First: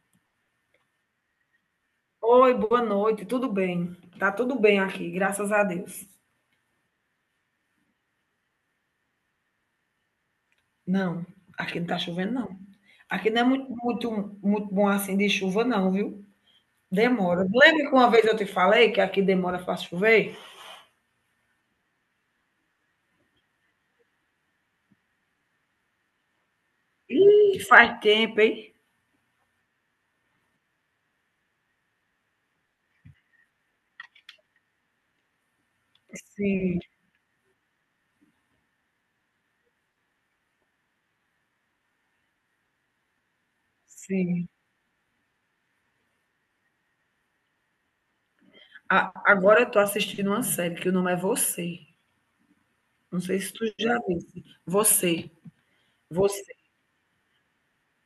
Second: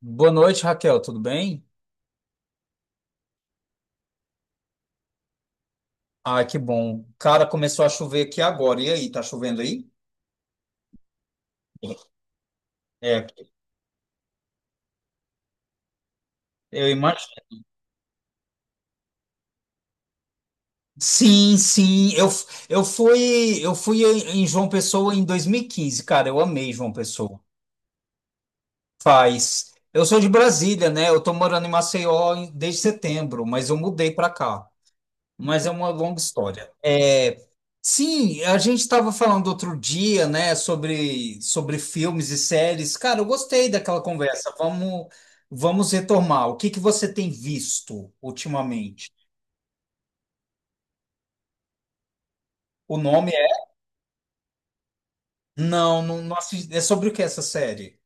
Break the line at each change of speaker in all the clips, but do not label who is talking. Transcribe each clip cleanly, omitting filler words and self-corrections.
Boa noite, Raquel, tudo bem?
Oi, boa noite, tudo bem? Tá tudo bem aqui, graças a Deus.
Ah, que bom. Cara, começou a chover aqui agora. E aí, tá chovendo aí?
Não, aqui não tá chovendo, não.
É,
Aqui não é muito, muito, muito bom assim de chuva, não, viu?
eu
Demora.
imagino.
Lembra que uma vez eu te falei que aqui demora para chover?
Sim, sim. Eu fui em João Pessoa em 2015. Cara. Eu amei João Pessoa.
Ih, faz tempo, hein?
Faz. Eu sou de Brasília, né? Eu tô morando em Maceió desde setembro, mas eu mudei pra cá. Mas é uma longa história.
Sim,
É, sim, a gente estava falando outro dia, né, sobre filmes e séries. Cara, eu gostei daquela
sim.
conversa. Vamos retomar. O que que você tem visto ultimamente?
Agora eu tô assistindo uma série que o nome é Você.
O
Não
nome
sei se
é.
tu já disse. Você.
Não, não, não
Você.
assisti- É sobre o que essa série?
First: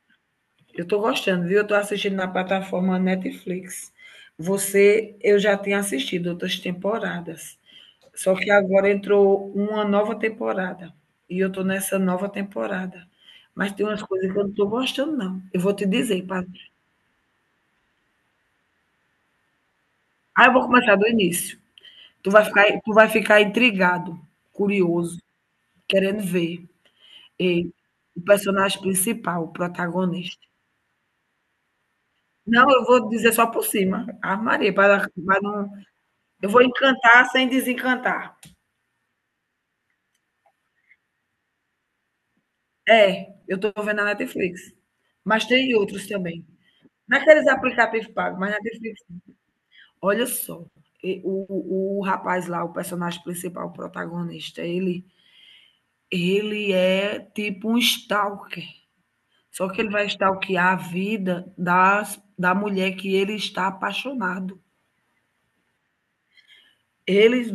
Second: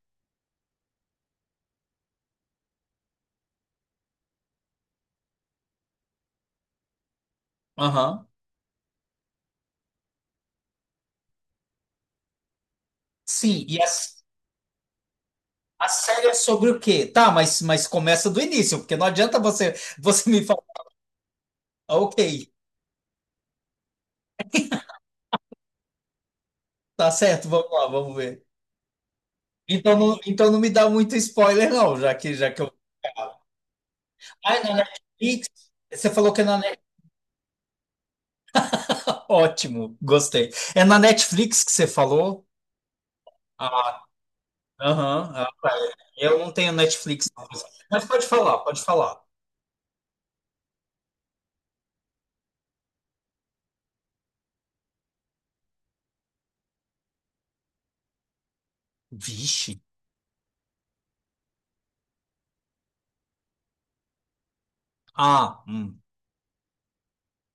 Eu tô gostando, viu? Eu tô assistindo na plataforma Netflix. Você, eu já tinha assistido outras temporadas.
Aham.
Só que agora entrou uma nova temporada. E eu tô nessa nova temporada.
Sim,
Mas
e a,
tem umas coisas que eu não tô gostando, não. Eu vou te
a
dizer,
série é sobre o quê? Tá, mas começa do início, porque não adianta você me
eu
falar.
vou começar do início.
Ah, ok,
Tu vai ficar intrigado, curioso, querendo ver.
tá certo, vamos
E
lá, vamos
o
ver.
personagem principal, o
Então não,
protagonista.
então não me dá muito spoiler, não, já que
Não,
eu.
eu vou dizer só por cima. Ave
Ah, é na
Maria, para
Netflix?
não.
Você falou que é
Eu
na
vou
Netflix.
encantar sem desencantar.
Ótimo, gostei. É na Netflix que você falou?
É, eu estou vendo
Ah,
na Netflix.
aham.
Mas
Ah, tá.
tem outros
Eu
também.
não tenho Netflix, não.
Naqueles
Mas
aplicativos
pode
pagos, mas
falar,
na
pode
Netflix.
falar.
Olha só, o rapaz lá, o personagem principal, o protagonista, ele é tipo um stalker. Só
Vixe.
que ele vai stalkear a vida das, da mulher que ele está apaixonado.
Ah.
Eles,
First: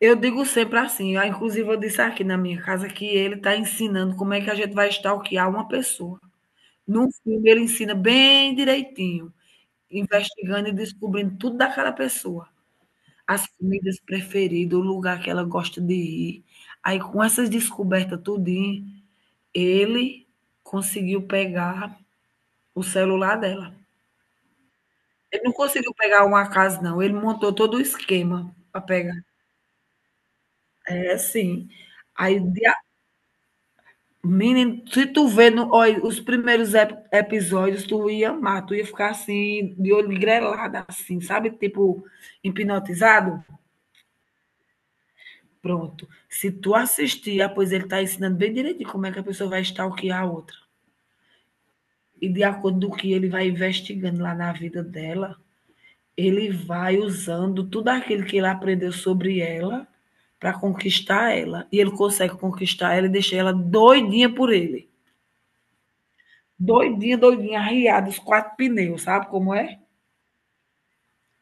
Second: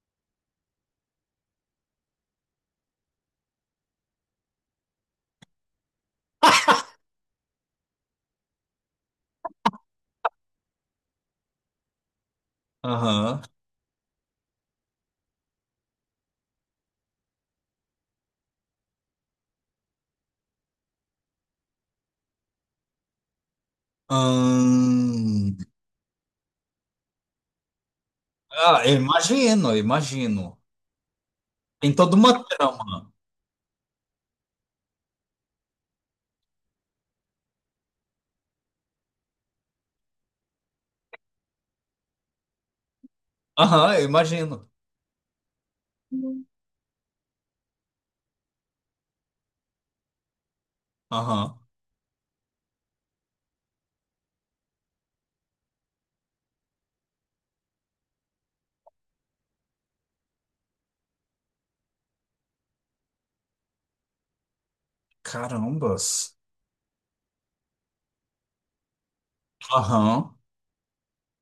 eu digo sempre assim, ah, inclusive eu disse aqui na minha casa que ele está ensinando como é que a gente vai stalkear uma pessoa. Num filme ele ensina bem direitinho, investigando e descobrindo tudo daquela pessoa,
Aham.
as comidas preferidas, o lugar que ela gosta de ir. Aí com essas descobertas tudinho, ele conseguiu pegar o celular dela. Ele não
Hum.
conseguiu pegar uma casa não, ele montou todo o esquema para
Ah, eu
pegar.
imagino, eu imagino.
É, sim.
Tem toda
Aí
uma
de
trama.
menino, se tu vê no, olha, os primeiros episódios, tu ia amar, tu ia ficar assim, de olho grelado, assim, sabe? Tipo, hipnotizado?
Aham, eu imagino.
Pronto. Se tu assistir, ah, pois ele está ensinando bem direitinho como é que a pessoa vai stalkear a outra.
Aham.
E de acordo com o que ele vai investigando lá na vida dela, ele vai usando tudo aquilo que ele aprendeu sobre ela para conquistar ela. E ele consegue conquistar ela e deixar ela doidinha por ele.
Carambas.
Doidinha, doidinha, arriada, os quatro pneus, sabe como é?
Aham.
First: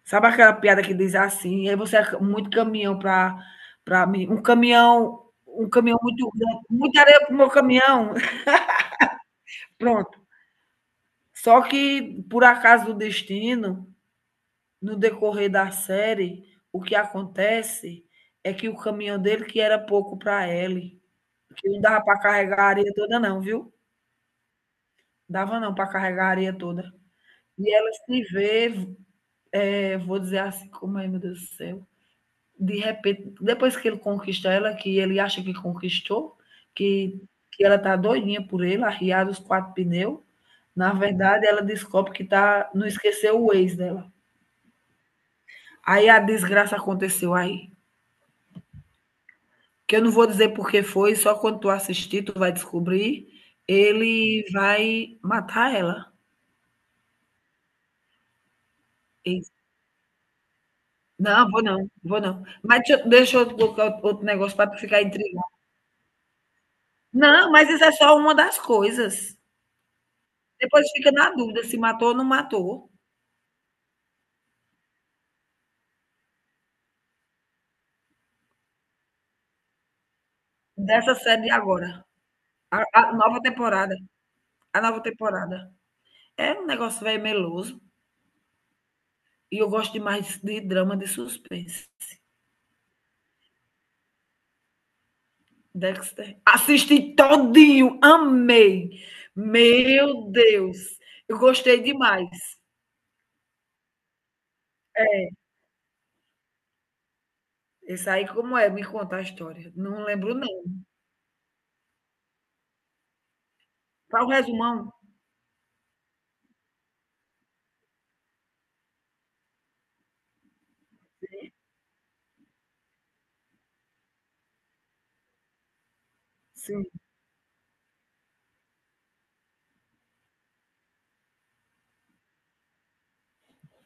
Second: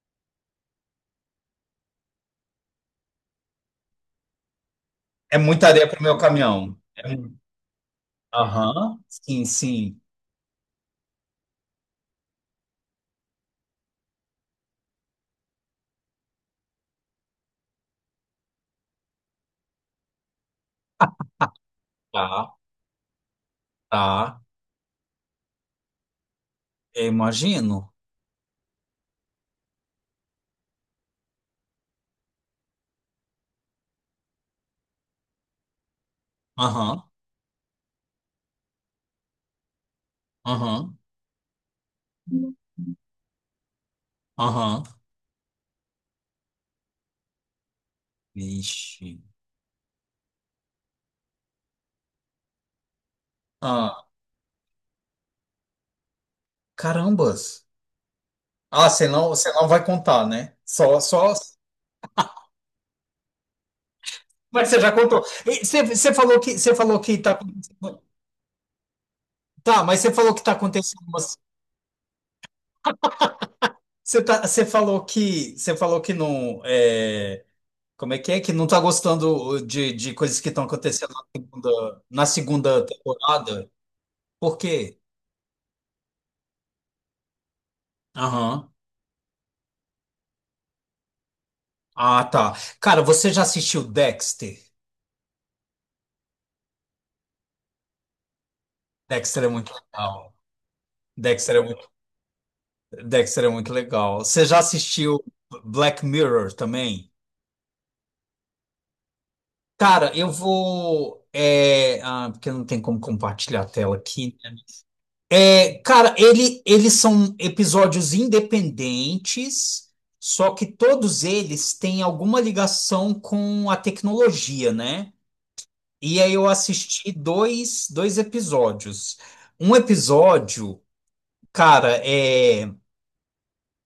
Sabe aquela piada que diz assim, e aí você é muito caminhão para mim,
É muita
um
areia
caminhão
pro meu
muito grande,
caminhão.
muita areia pro meu caminhão.
Aham. Sim, sim.
Pronto. Só que, por acaso do destino, no decorrer da série, o que acontece é que o caminhão dele, que era pouco para ele, que não dava para
Tá,
carregar a areia toda não, viu?
tá.
Dava não para carregar a areia toda.
Eu
E ela
imagino.
se vê. É, vou dizer assim, como é, meu Deus do céu. De repente, depois que ele conquista ela, que ele acha que conquistou,
Aham,
que, que ela tá doidinha por ele, arriada os quatro pneus, na
aham,
verdade ela descobre que tá, não esqueceu o ex dela.
aham.
Aí a desgraça aconteceu aí.
Vixe.
Que eu não vou dizer por que foi, só quando tu assistir tu vai descobrir.
Ah,
Ele vai matar ela.
carambas. Ah, você não,
E-
você não vai contar, né? Só, só.
Não, vou não, vou não. Mas deixa, deixa eu colocar outro negócio
Mas
para tu
você já
ficar
contou.
intrigado.
E Você, você falou que tá.
Não, mas isso é só uma das coisas.
Tá, mas você falou que tá
Depois
acontecendo,
fica na
umas-
dúvida se matou ou não matou,
Você falou que não. É, como é? Que não tá gostando de coisas que estão acontecendo
dessa série de agora.
na
A
segunda
a nova
temporada.
temporada,
Por
a
quê?
nova temporada. É um negócio velho meloso,
Aham.
e eu gosto demais de drama de suspense.
Ah, tá. Cara, você já assistiu Dexter?
Dexter. Assisti todinho, amei.
Dexter é muito
Meu
legal.
Deus, eu
Dexter é
gostei
muito,
demais.
Dexter é muito legal. Você já assistiu
É,
Black Mirror também?
esse aí como é? Me conta a história. Não
Cara, eu
lembro não.
vou. É, ah, porque não tem como compartilhar a tela
Para o
aqui, né?
resumão?
É, cara, eles são episódios independentes, só que todos eles têm alguma ligação com a tecnologia, né? E aí eu
Sim,
assisti dois episódios. Um episódio, cara, é.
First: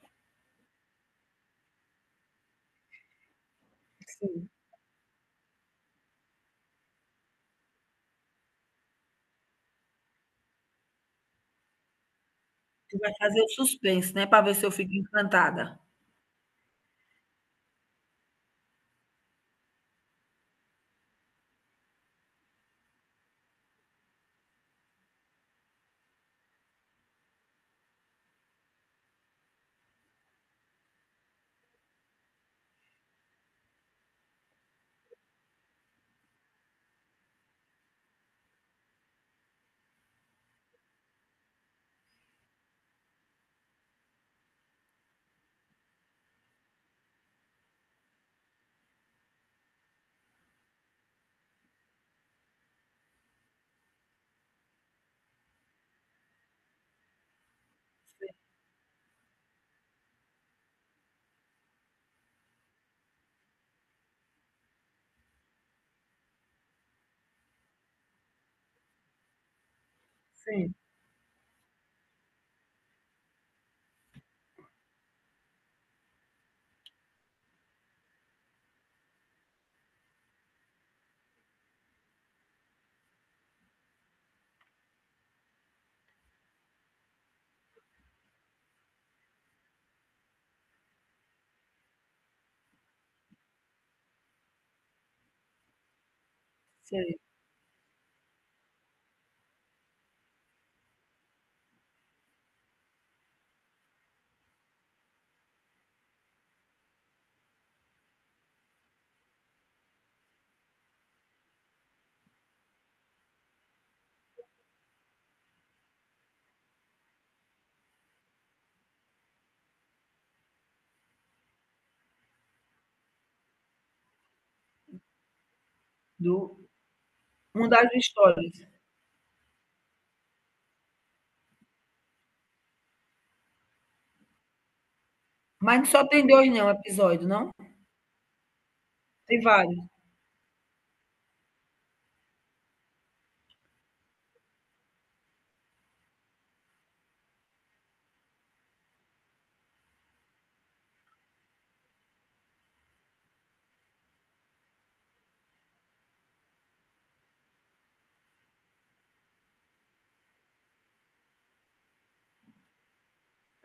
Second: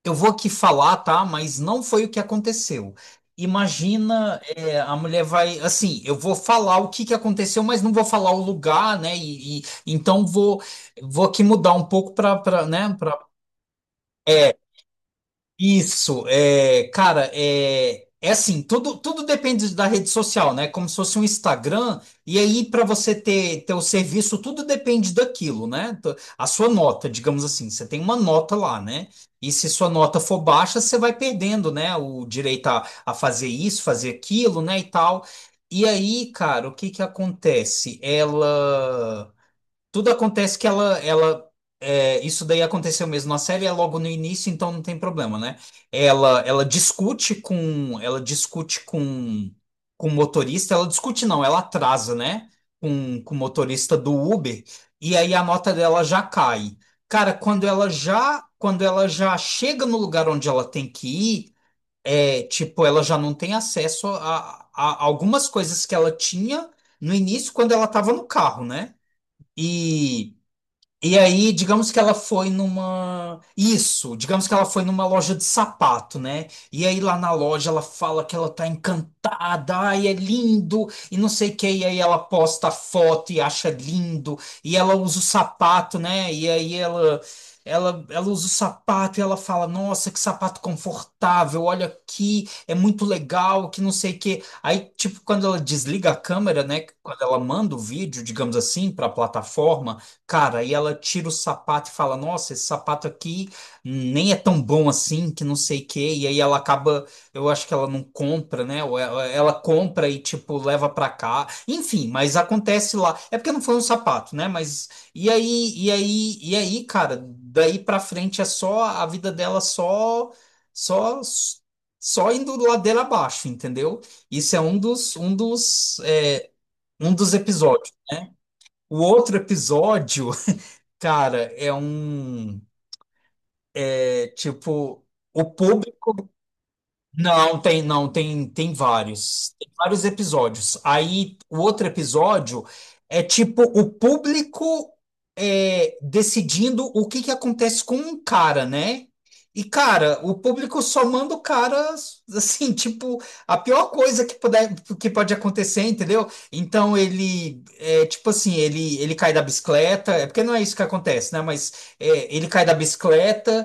Eu vou aqui falar, tá? Mas não foi o que aconteceu. Imagina,
sim.
é, a mulher vai, assim, eu vou falar o que que aconteceu, mas não vou falar o lugar, né? Então vou aqui mudar um pouco para, né?
Você vai fazer o suspense, né, para ver se eu fico encantada.
Isso, é, cara, é assim, tudo depende da rede social, né? Como se fosse um Instagram, e aí para você ter, ter o serviço, tudo depende daquilo, né? A sua nota, digamos assim, você tem uma nota lá, né? E se sua nota for baixa, você vai perdendo, né? O direito a fazer isso, fazer aquilo, né? E tal. E aí, cara, o que que acontece? Ela. Tudo acontece que ela é, isso daí aconteceu mesmo na série, é logo no início, então não tem problema, né? Ela discute com, com o motorista, ela discute não, ela atrasa, né? Com o motorista do Uber, e aí a nota dela já cai. Cara, quando ela já chega no lugar onde ela tem que ir, é, tipo, ela já não tem acesso a algumas coisas que ela tinha no início quando ela estava no carro, né? E
Sim,
e aí, digamos que ela foi numa. Isso, digamos que ela foi numa loja de sapato, né? E aí lá na loja ela fala que ela tá encantada, ai, é lindo, e não sei o que, e aí ela posta a foto e acha lindo, e ela usa o sapato, né? E aí ela. Ela usa o sapato e ela fala: Nossa, que sapato confortável, olha aqui, é muito legal, que não sei o quê. Aí, tipo, quando ela desliga a câmera, né?
sim.
Quando ela manda o vídeo, digamos assim, para a plataforma. Cara, e ela tira o sapato e fala: Nossa, esse sapato aqui nem é tão bom assim, que não sei o quê. E aí ela acaba, eu acho que ela não compra, né? Ou ela compra e, tipo, leva pra cá. Enfim, mas acontece lá. É porque não foi um sapato, né? Mas. E aí, cara, daí pra frente é só. A vida dela só. Só. Só indo ladeira abaixo, entendeu? Isso é um dos. Um dos. É,
Do
um dos
um
episódios.
das histórias.
O outro episódio. Cara, é um. É tipo. O
Mas só
público.
tem dois, não, episódio, não?
Não, tem, não, tem
Tem
vários. Tem
vários.
vários episódios. Aí, o outro episódio é tipo o público é, decidindo o que que acontece com um cara, né? E, cara, o público só manda o cara, assim, tipo, a pior coisa que puder, que pode acontecer, entendeu? Então, ele, é, tipo assim, ele cai da bicicleta, é porque não é isso que acontece, né? Mas é, ele cai da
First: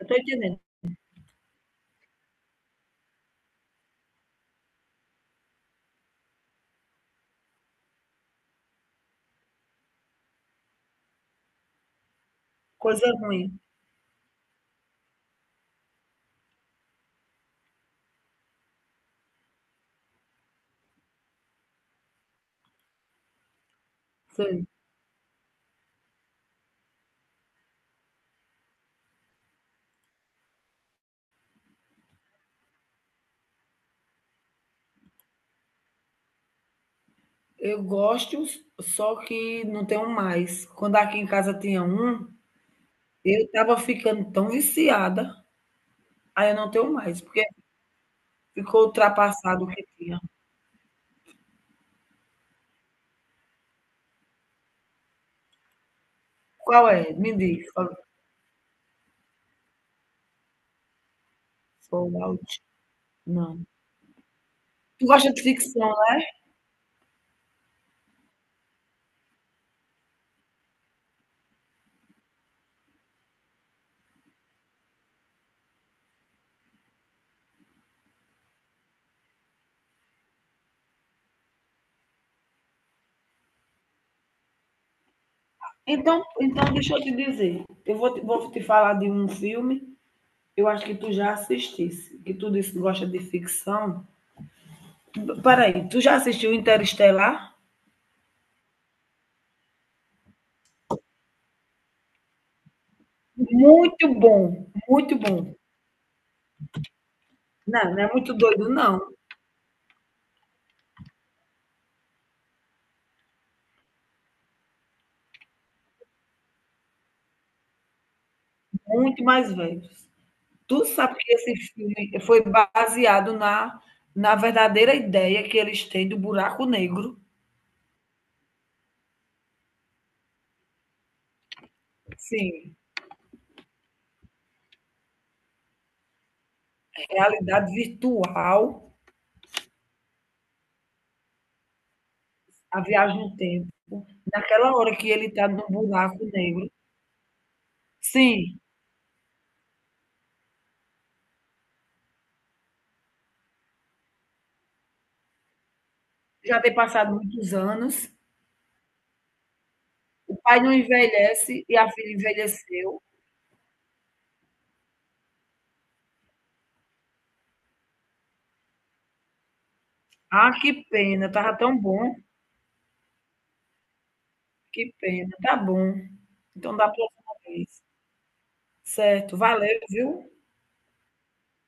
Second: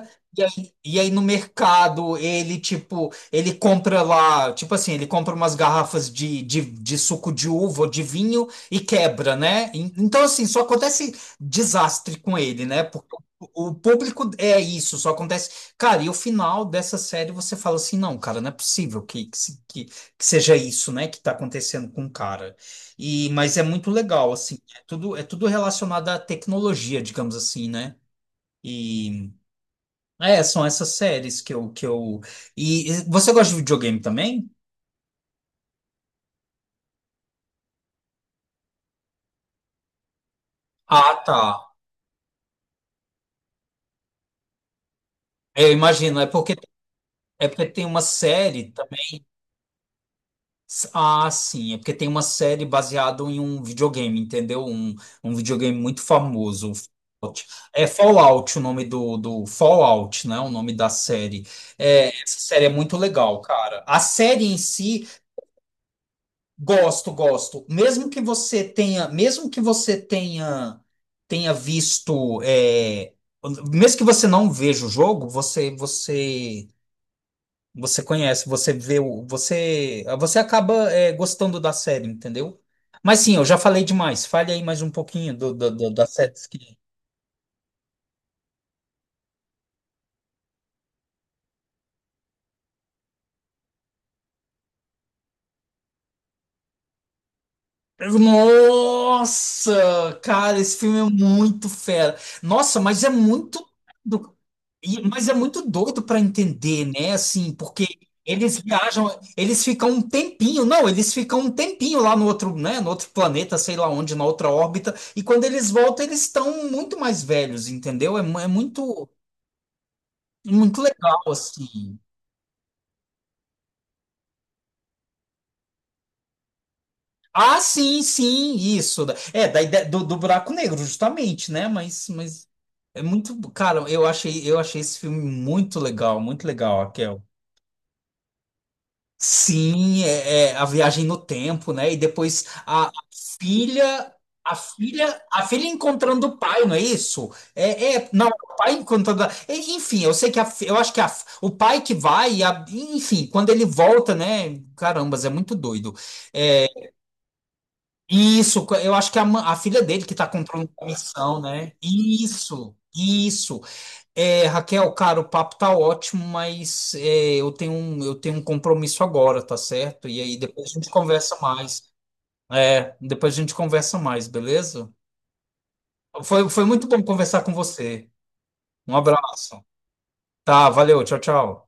Eu tô
E
entendendo.
aí, e aí no mercado ele tipo ele compra lá, tipo assim, ele compra umas garrafas de suco de uva ou de vinho e quebra, né? Então assim só acontece desastre com ele, né,
Coisa
porque o
ruim.
o público é isso, só acontece. Cara, e o final dessa série, você fala assim: Não, cara, não é possível que, se- que seja isso, né, que tá acontecendo com o cara. E mas é muito legal, assim,
Sei.
é tudo relacionado à tecnologia, digamos assim, né? E é, são essas séries que eu... E você gosta de videogame também?
Eu gosto, só que não tenho mais. Quando
Ah,
aqui em
tá.
casa tinha um, eu estava ficando tão viciada,
Eu imagino, é
aí
porque,
eu não tenho mais, porque
é porque tem uma série
ficou
também.
ultrapassado o que tinha.
Ah, sim, é porque tem uma série baseada em um videogame, entendeu? Um videogame muito famoso. O
Qual é? Me
Fallout.
diz.
É
É?
Fallout, o nome do Fallout, né? O nome da série. É, essa
Fallout.
série é muito legal,
Não.
cara. A série em
Tu
si.
gosta de ficção?
Gosto, gosto. Mesmo que você tenha visto, é, mesmo que você não veja o jogo, você conhece, você vê, você acaba, é, gostando da série, entendeu? Mas sim, eu já falei demais. Fale aí mais um pouquinho das
Então,
séries
então
que.
deixa eu te dizer. Eu vou te falar de um filme, eu acho que tu já assistisse, que tu disse que gosta de ficção. Peraí, tu já assistiu Interestelar?
Nossa, cara, esse filme é muito fera. Nossa, mas é muito.
Muito bom, muito
Mas é
bom.
muito doido para entender, né? Assim, porque
Não, não é muito
eles
doido, não.
viajam, eles ficam um tempinho, não, eles ficam um tempinho lá no outro, né? No outro planeta, sei lá onde, na outra órbita. E quando eles voltam, eles estão muito mais velhos, entendeu? É muito,
Muito mais velho.
muito
Tu sabe
legal,
que esse filme
assim.
foi baseado na, na verdadeira ideia que eles têm do buraco negro.
Ah, sim, sim, isso. É, da ideia do buraco negro, justamente, né? Mas
Sim,
é muito, cara, eu achei esse filme muito legal, Raquel.
realidade virtual,
Sim, é a viagem no tempo, né? E depois
a viagem no tempo.
filha, a
Naquela hora que
filha,
ele
a
está no
filha
buraco
encontrando o pai,
negro,
não é isso? É, não, o
sim,
pai encontrando. Enfim, eu sei que eu acho que o pai que vai, enfim, quando ele volta, né? Carambas, é muito doido.
já tem passado muitos anos,
Isso, eu acho que a filha dele que tá
o pai
controlando
não
a missão,
envelhece
né?
e a filha
Isso,
envelheceu.
isso. É, Raquel, cara, o papo tá ótimo, mas é, eu tenho um compromisso agora, tá certo? E aí
Ah,
depois
que
a gente
pena,
conversa
estava tão
mais.
bom,
É, depois a gente conversa mais, beleza?
que pena, tá bom.
Foi
Então
muito
da
bom
próxima
conversar com
vez.
você. Um
Certo,
abraço.
valeu, viu.
Tá, valeu, tchau, tchau.